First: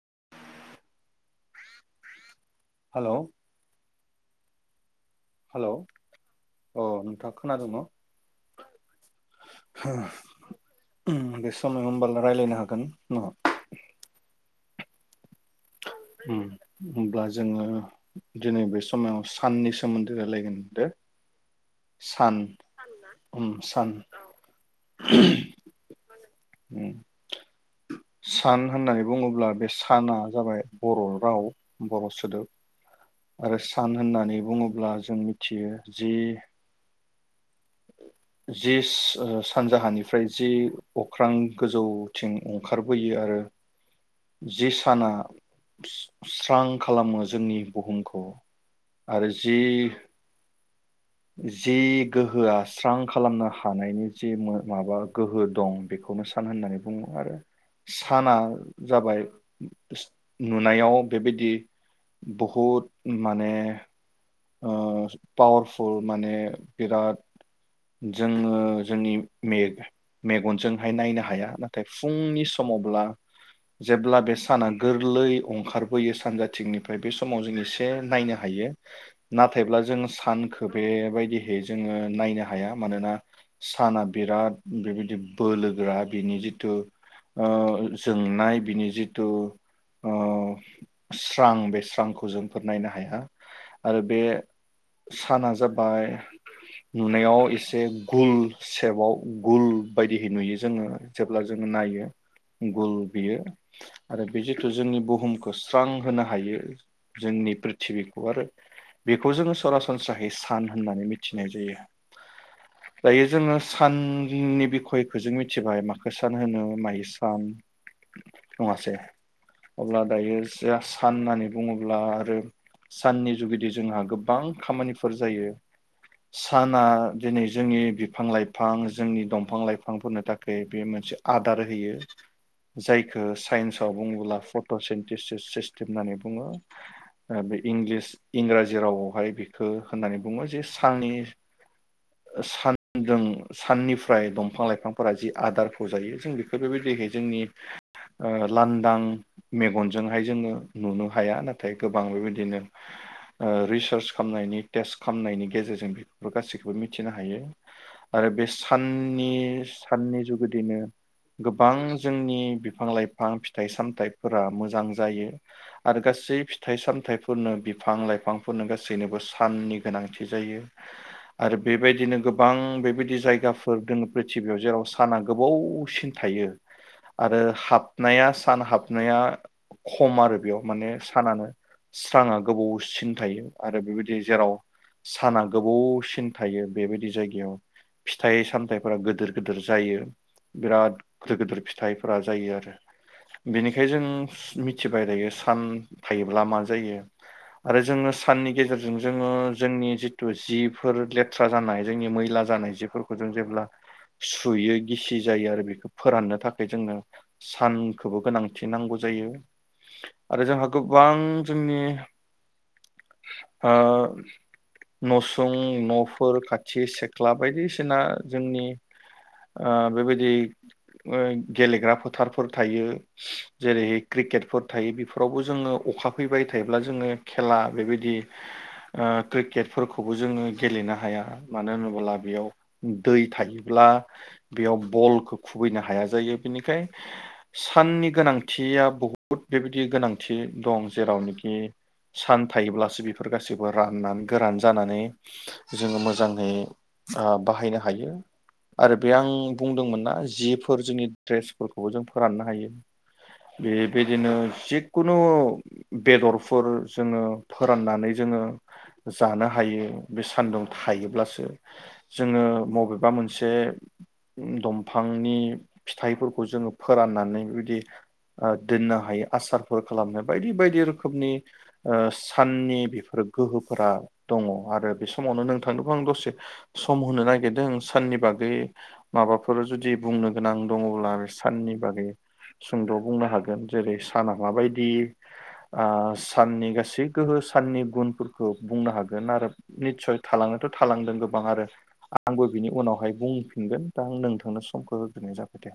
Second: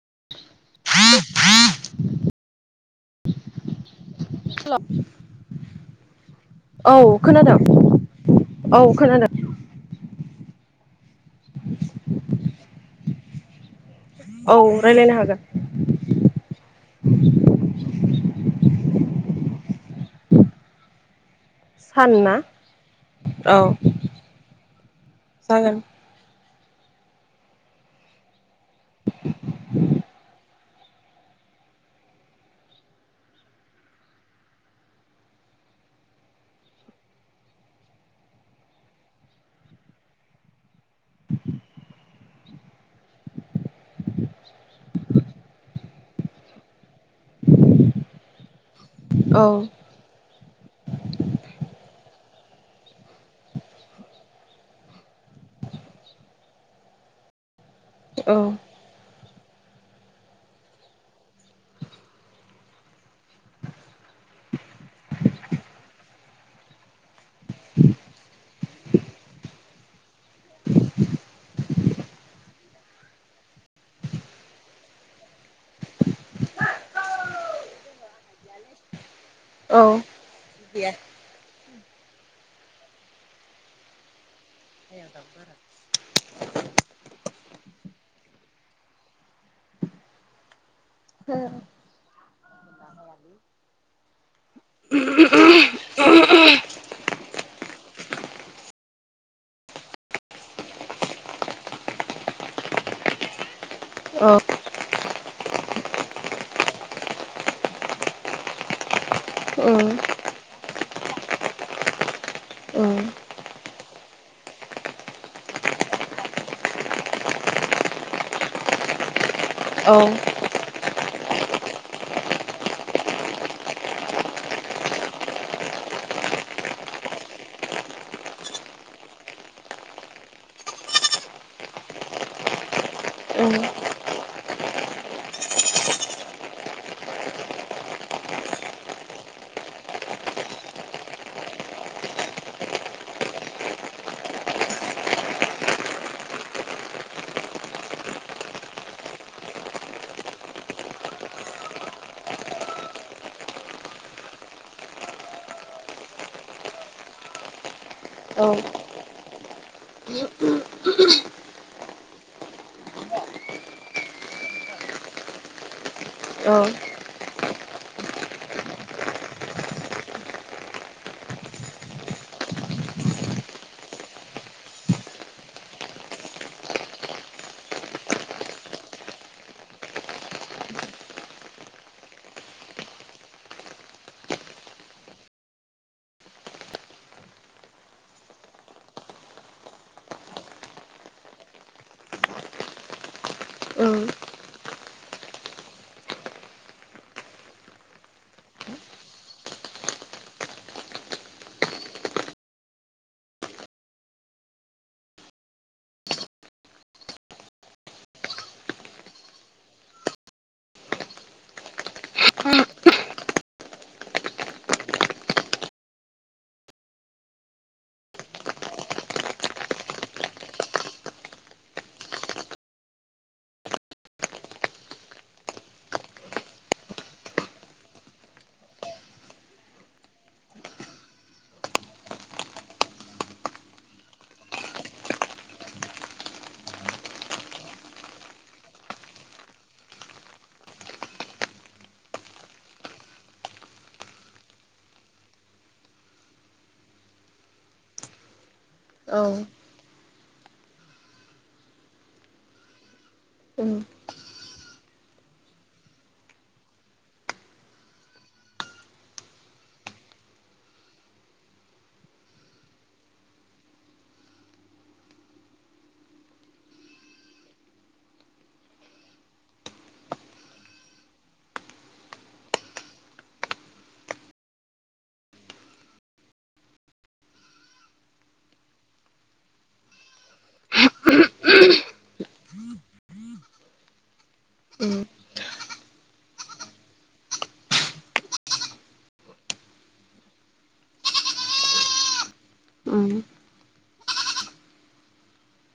[inaudible] Hello hello hello अ नोंथाङा खोनादों न' औ खोनादों उम बे समाव होनोमबाल राय्लायनो हागोन न' औ रायज्लायनो हागोन उम होमब्ला जोङो दिनै बे समाव साननि सोमोन्दै राय्लायगोन दे सान सान उम औ सान ना सान जागोन औ उम सान होननानै बुङोब्ला बे साना जाबाय बर' राव बर' सोदोब आरो सान होननानै बुङोब्ला जों मिथियो जि जिस ओ सानजाहानिफ्राय जि अख्रां गोजौथिं अंखारबोयो आरो जि साना [unintelligible] स्रां खालामो जोंनि बुहुमखौ आरो औ जि जि गोहोआ स्रां खालामनो हानायनि जि मो माबा गोहो दं बेखौनो सान होननानै बुङो आरो साना औ जाबाय नुनायाव बेबायदि बहुद माने ओ पावारफुल माने बिराद जोङो जोंनि मे-मेगनजोंहाय नायनो हाया नाथाय फुंनि समावब्ला जेब्ला बे साना गोरलै अंखार बोयो सानजाथिंनिफ्राय बे स माव जों एसे नायनो हायो। नाथायब्ला जों औ सानखो बेबायदिहै जोङो नायनो हाया, मानोना साना बिराद बेबायदि बोलोग्रा बिनि जि तु, ओ जोंनाय बिनि जिथु ओ स्रां, बे स्रांखौ जोंफोर नायनो हाया आरो। बे साना जाबाय, नुनायाव एसे गुल सेपाव गुल बायदिहै नुयो जोङो जेब्ला जोङो नायो गुल बियो आरो औ बे जितु जोंनि बुहुमखौ स्रां होनो हायो जोंनि प्रिथिबिखौ आरो। बेखौ जोङो उम सरासनस्राहै सान होननानै मिथिनाय जायो, उम दायो जोङो साननि बिखयखौ जों मिथिबाय माखो सान होनो मायो सान। नङासै? औ अब्ला दायो। जा साननानै बुङोब्ला आरो साननि जुगिदि जोंहा गोबां खामानिफोर जायो। साना दिनै जोंनि बिफां लाइफां, जोंनि दंफां लाइफांफोरनो थाखाय बे मोनसे आदार होयो। जायखो उम साइन्सआव बुङोब्ला फट'सेन्टिस् सिस्टेम होननानै बुङो। बे इंलिस इंराजि रावावहाय बेखो होननानै बुङो, जे साननि सानजों साननिफ्राय दंफां लाइफांफोरा जि आदार फजायो जों बेखो बेबायदिहै जोंनि ओ लांदां मेगनजोंहाय जोङो नुनो हाया। नाथाय गोबां बेबायदिनो ओ रिसार्च खामनायनि टेस्ट खामनायनि गेजेरजों बेफोखो गासैखोबो मिथिनो हायो। आरो औ बे साननि साननि जुगे बिनो गोबां जोंनि बिफां लाइफां फिथाइ सामथाइफोरा मोजां जायो। आरो गासै फिथाइ सामथाय फोरनो बिफां लाइफां। बिफांफोरनो गासैनोबो साननि गोनांथि जायो। आरो बेबायदिनो गोबां बेबायदि जायगाफोर दोङो प्रिथिबियाव जेराव साना गोबौसिन थायो। आरो हाबनाया, सान हाबनाया खम आरो बेयाव माने सानानो स्रांआ गोबावसिन थायो, आरो बेबायदि जेराव साना गोबावसिन थायो। बेबायदि जायगायाव फिथाइ सामथाइफोरा गोदोर गोदोर जायो् बिराद गोदोर गोदोर फिथाइफोरा जायो आरो। बेनिखाय उम जों मिथिबाय दायो, सान थायोब्ला मा जायो। आरो जोङो साननि गेजेरजों जोङो, जोंनि जिटु जिफोर लेथ्रा जानाय जोंनि मैला जानाय जिफोरखौ जों जेब्ला सुयो गिसि जायो आरो बेखौ फोराननो थाखाय जोंनो सानखौबो गोनांथि नांगौ जायो। आरो जोंहा गोबां जोंनि आ न'सुं न'फोर खाथि सेख्ला बायदिसिना जोंनि आ बेबायदि ओ गेलेग्रा फोथारफोर थायो। जेरै क्रिकेटफोर थायो बेफोरावबो जोङो अखा फैबाय थायोब्ला जोङो खेला बेबायदि आ क्रिकेटफोरखौबो जोङो गेलेनो हाया। मानो होनोब्ला? बेयाव दै थायोब्ला बेयाव बलखौ खुबैनो हाया जायो बेनिखाय साननि गोनांथिया बहुद बेबायदि गोनांथि दं जेरावनोखि सान थायोब्लासो बेफोर गासैबो राननानै गोरान जानानै। जोङो मोजाङै आ बाहायनो हायो। आरो बे औ आं बुंदोंमोन ना। जिफोर जोंनि ड्रेसफोरखौबो जों फोराननो हायो। उम बे बेदिनो जिख खुनु बेदरफोर जोंङो फोराननानै जोंङो, जानो हायो। बे सान्दुं थायोब्लासो जोंङो मबेबा मोनसे दंफांनि फिथाइफोरखौ जोंङो फोराननानै बेबि दोननो हायो। आसारफोर खालामनो बायदि-बायदि रोखोमनि ओ साननि बेफोर गोहोफोरा दंङ, आरो बे समावनो नोंथांनोखौ आं दसे सम होनो नागिरदों साननि बागै माबाफोर जुदि बुंनो गोनां दंङब्ला बे साननि बागै सुंद बुंनो हागोन जेरै साना माबायदि? साननि गासै गोहो साननि गुनफोरखौ बुंनो हागोन आरो। निस्सय थालांनोथ थालांदों गोबां आरो आंबो बिनि उनावहाय उम बुंफिनगोन, दा आं नोंथांनो समखौ होग्रोनाय जाबाय दे।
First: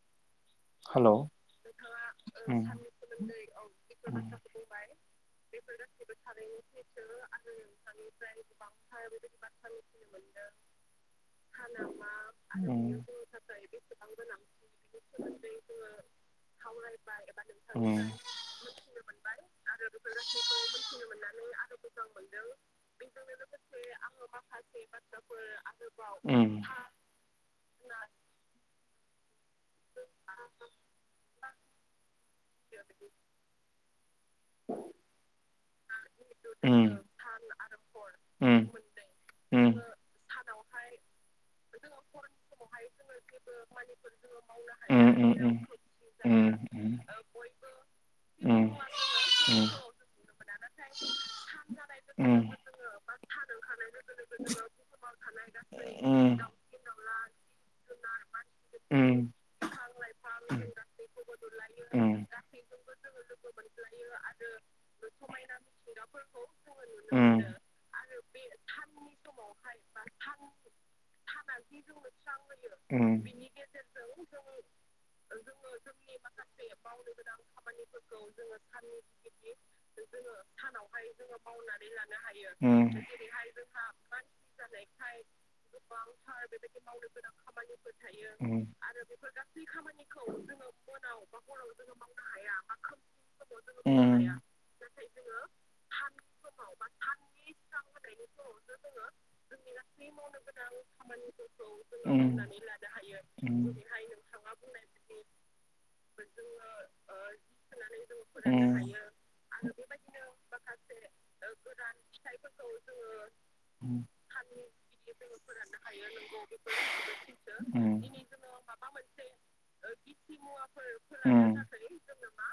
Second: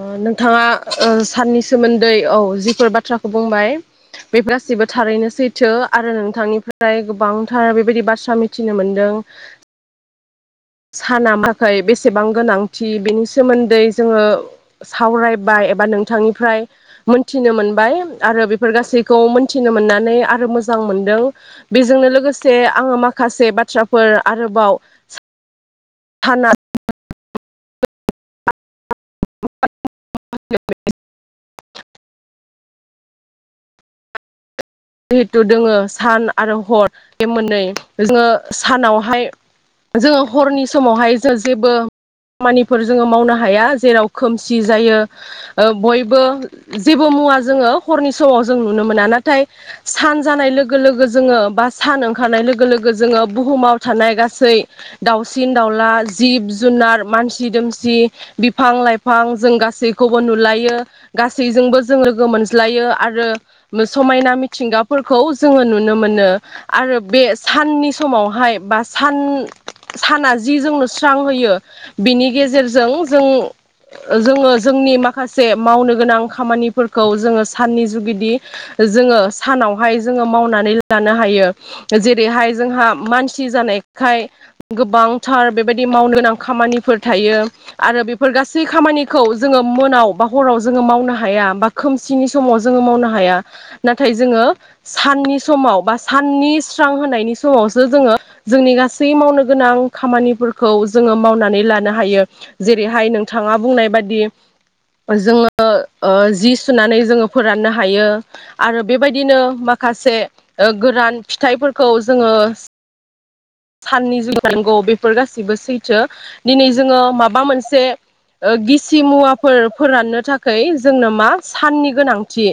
ओ नों नोंथांङा हेलौ साननि सोमोन्दै औ, जिफोर बाथ्राखौ बुंबाय बे गासिबो थारैनो सैथो। आरो नोंथांनिफ्राय गोबांथार बेबायदि बाथ्रा मिथिनो मोनदों। साना माखाय बेसेबां गोनांथि? बेनि सोमोन्दै जोंङो साव बाय एबा नोंथांनिफ्राय मोनथिनो मोनबाय आरो बेफोर गासैखौ मोनथिनो मोननानै आरो मोजां मोनदों बेजोंनो लोगोसे आंङो माखासे बाथ्राफोर आरोबाव साना उम। ना [unintelligible] [inaudible] जिहेथु दोंङो सान आरो हर। बे मोननै जोंङो उम सानावहाय जोंङो हरनि समावहाय जों जे बो खामानिफोर जोंङो मावनो हाया जेराव खोमसि जायो ओ बयबो जोङो हरनि जेबो मुवा जोंङो हरनि समाव जों नुनो मोना। नाथाय सान जानाय लोगो लोगो जोंङो बा सान सान ओंखारनाय लोगो लोगो जोंङो बुहुमाव थानाय गासै दाउसिन दाउला जिब जुनार मानसि दोमसि बिफां लाइफां जों बिफां गासैखौबो नुलायो गासैजोंबो जों लोगो मोनज्लायो आरो समायना मि थिंगाफोरखौ जोंङो नुनो मोनो आरो बे साननि समावहाय बा सान साना जि जोंनो स्रां होयो बिनि गेजेरजों मोनो जों जोंङो जोंनि माखासे मावनो गोनां खामानिफोरखौ जोंङो साननि जुगिदि जोंङो सानावहाय जोंङो मावनानै लानो हायो। जेरैहाय जोंहा मानसि जानायखाय गोबांथार बेबायदि मावनो गोनां खामानिफोर थायो आरो बेफोर समाव गासै खामानिखौ जोंङो मोनायाव बा हराव जोंङो मावनो हाया बा खोमसिनि समाव जोंङो मावनो हाया। ना थाय जोंङो साननि समाव बा साननि स्रां होनायनि समावसो जोंङो जोंनि गासै मावनो गोनां खामानिफोरखौ जोंङो मावनानै लानो हायो जेरैहाय नोंथांङा बुंनाय बायदि जोंङो ओ जि सुनानै जोंङो फोराननो हायो। आरो बेबायदिनो माखासे ओ गोरान फिथाइफोरखौ जोंङो साननि जुग [unintelligible] नांगौ बेफोर गासि सैथो दिनै जोंङो माबा मोनसे ओ गिसि मुवाफोर फोराननो थाखाय जोंनो मा? साननि गोनांथि।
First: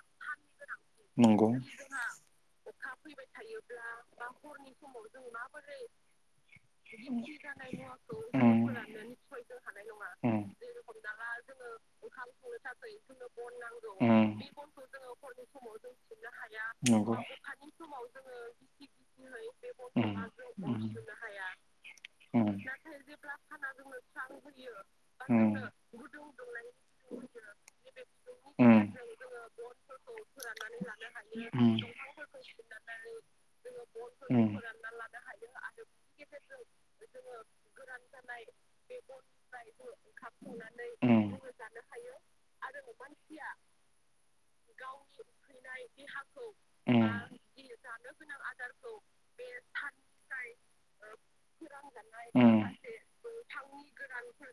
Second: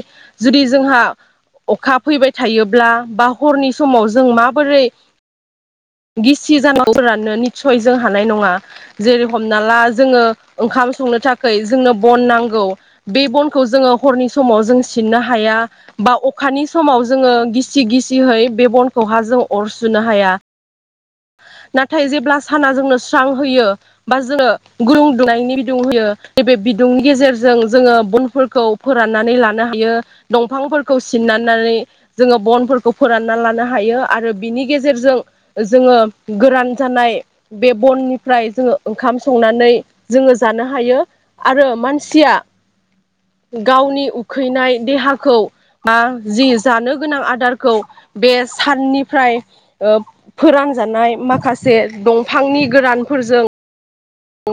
जुदि जोंहा अखा फैबाय थायोब्ला बा हरनि समाव जों माबोरै गिसि जानां [unintelligible] सयज' हानाय नङा। जेरै हमना ला जोङो ओंखाम संनो थाखै जोंनो बन नांगौ बे बनखौ जोङो हरनि समाव जों सिननो हाया बा अखानि समाव जोङो गिसि गिसिहै बे बनखौहा जों अर सुनो हाया। नाथाय जेब्ला साना जोंनो स्रां होयो बा जोङो गदुं दुंनायनि बिदुं होयो नैबे बिदुंनि गेजेरजों जोङो बनफोरखौ फोराननानै लानो हायो दंफांफोरखौ सिननानै जोङो बनफोरखौ फोरानना लानो हायो आरो बिनि गेजेरजों जोङो गोरान जानो बे बननिफ्राय जोङो ओंखाम संनानै जोङो जानो हायो आरो मानसिया गावनि उखैनाय देहाखौ बा जि जानो गोनां आदारखौ बे साननिफ्राय ओ फोरान जानाय माखास जे दंफांनि गोरानफोरजों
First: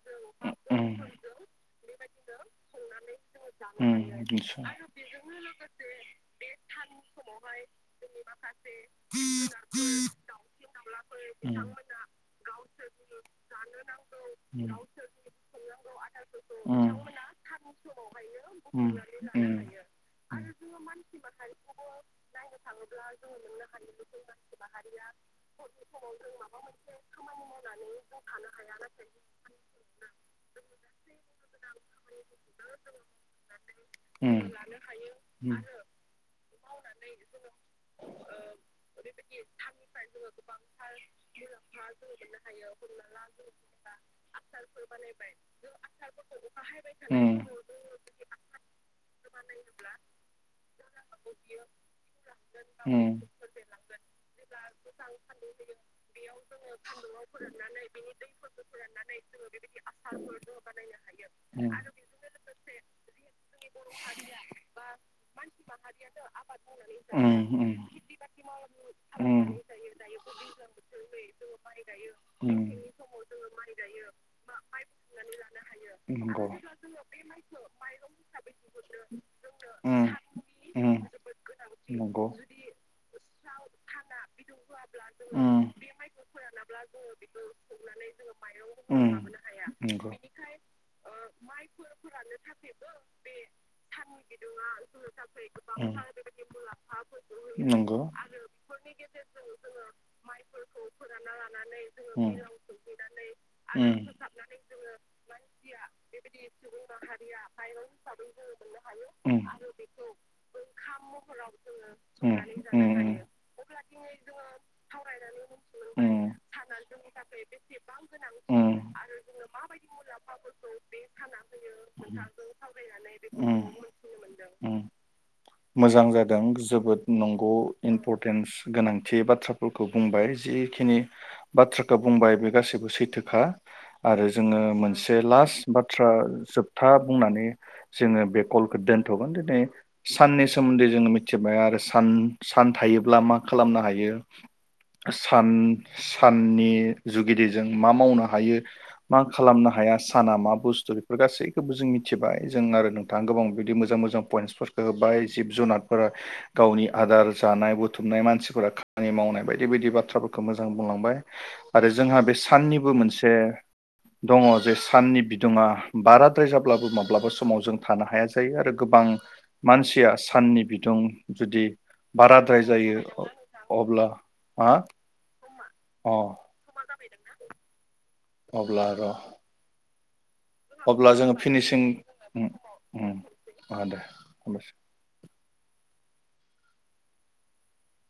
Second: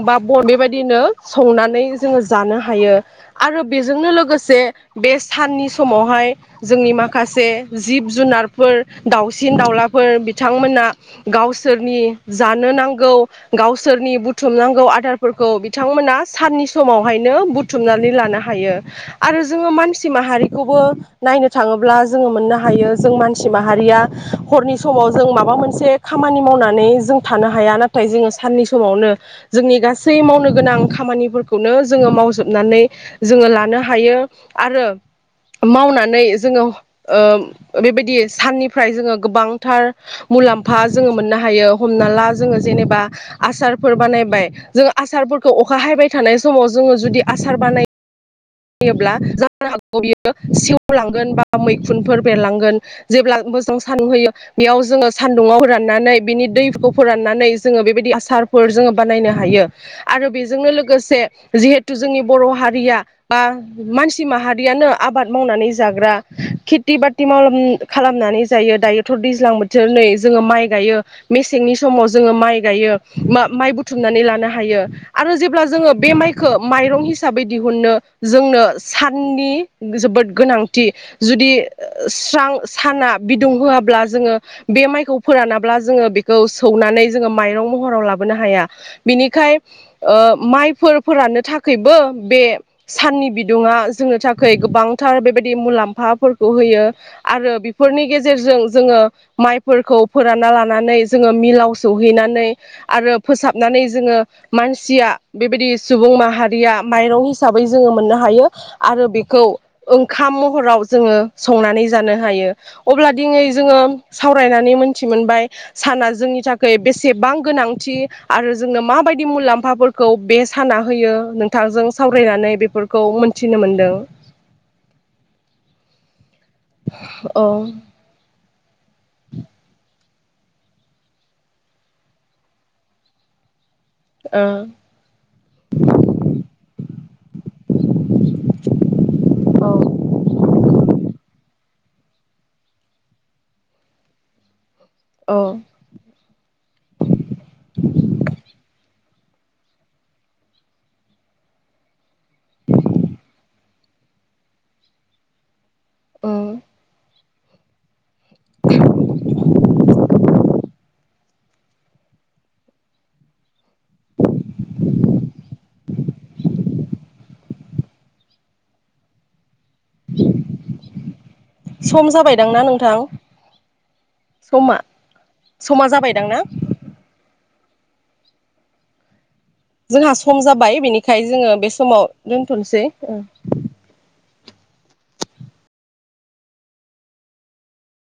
बा बन बेबायदिनो संनानै जोङो जानो हायो आरो बेजोंनो लोगोसे बे साननि समावहाय जोंनि माखासे जिब जुनारफोर दाउसिन दाउलाफोर बिथांमोना गावसोर नि जानो नांगौ गावसोरनि बुथ नांगौ आदारफोरखौ बिथांमोना साननि समावहायनो बुथुमनानै लानो हायो आरो जोङो मानसि माहारिखौबो नायनो थाङोब्ला जोङो मोननो हायो जों मानसि माहारिया हरनि समाव जों माबा मोनसे खामानि माव नै जों थांनो हाया नाथाय जोङो साननि समावनो जोंनि गासै मावनो गोनां खामानिफोरखौनो जोङो मावजोबनानै जोङो लानो हायो आरो मावनानै जोङो ओ बेबायदि साननिफ्राय जोङो गोबांथार मुलाम्फा जोङो मोननो हायो हमना ला जोङो जेनेबा आसार फोर बानायबाय जों आसारफोरखौ अखा हायबाय थानाय समाव जोङो जुदि आसार बानाय योब्ला जानो हागौ बियो सेवलांगोन बा मैखुनफोर बेरलांगोन जेब्ला मोजां सान्दुं होयो बेयाव जोङो सान्दुंङाव फोराननानै बिनि दैखौ फोराननानै जोङो बेबायदि आसारफोर जोङो बानायनो हायो आरो बेजोंनो लोगोसे उम जिहेथु जोंनि बर' हारिया बा मानसि माहारियानो आबाद मावनानै जाग्रा खेथि बाथि उम माव उम खालामनानै जायो दायोथ' उम दैज्लां बोथोर नै जोङो माइ गाय गायो मेसेंनि समाव जोङो माइ उम गायो मा माइ बुथुमनानै लानो हायो आरो जेब्ला जोङो बे नंगौ माइखो माइरं हिसाबै दिहुनो जोंनो साननि जोबोद उम गोनांथि जुदि नंगौ स्रां साना बिदुं स्राव होआब्ला जोङो बे माइखौ फोरानाब्ला बेखौ सौनानै जोङो माइरं महराव लाबोनो हाया बिनिखाय ओ माइफोर फोरानानो थाखायबो बे साननि बिदुङा जोंनो थाखाय गोबांथार बेबायदि मुलाम्फाफोरखौ होयो आरो होयो बेफोरनि गेजेरजों जोङो माइफोरखौ फोरानना लाना नानै जोङो मिलाव सौहैनानै आरो फोसाबनानै जोङो मानसिया बेबायदि सुबुं माहारिया माइरं जोङो मोननो हायो आरो बेखौ ओंखाम महराव जोङो संनानै जानो हायो अब्ला दिनै जोङो सावरायनानै मोनथि मोनबाय साना जोंनि थाखाय बेसेबां गोनांथि आरो जोंनो मोनथिमोनबाय माबायदि मुलाम्फाफोरखौ बे साना होयो नोंथांजों सावरायनानै बेफोरखौ मोनथिनो मोनदों ओं जोबोद औ नंगौ इम्परटेन्स गोनांथि बाथ्राफोरखौ बुंबाय। जिखिनि बाथ्राखौ बुंबाय बे गासैबो सैथोखा। आरो जोङो मोनसे लास्ट बाथ्रा जोबथा। बुंनानै। जोङो बे कलखौ दोनथ'गोन दिनै ओ साननि सोमोन्दै जोङो। मिथिमाया आरो सान सान थायोब्ला मा खालामनो हायो। औ सान साननि जुगिदिजों मा मावनो हायो। मा खालामनो हाया साना मा बुस्थु बेफोर गासैखौबो जों मिथिबाय जों आरो नोंथाङा गोबां बिबायदि मोजां मोजां पइन्टसफोरखौ होबाय जिब जुनारफोरा ओम गावनि आदार जानाय बुथुमनाय मानसिफोरा खामानि मावनाय बायदि। बेबायदि बाथ्राफोरखौ मोजां बुंलांबाय आरो जोंहा बे साननिबो मोनसे दङ जे साननि बिदुङा बाराद्राय जाब्लाबो माब्लाबा समाव जों थानो हाया जायो आरो गोबां। मानसिया साननि बिदुं जुदि सम बाराद्राय जाबायदांना जायो नोंथां अब्ला। हा समा समा अ जाबायदां ना अब्ला र' जोंहा स सम जाबाय अब्ला बेनिखाय जोङो बे फिनिसिं समाव उम दोनथ'नोसै उम ओ ओ [unintelligible]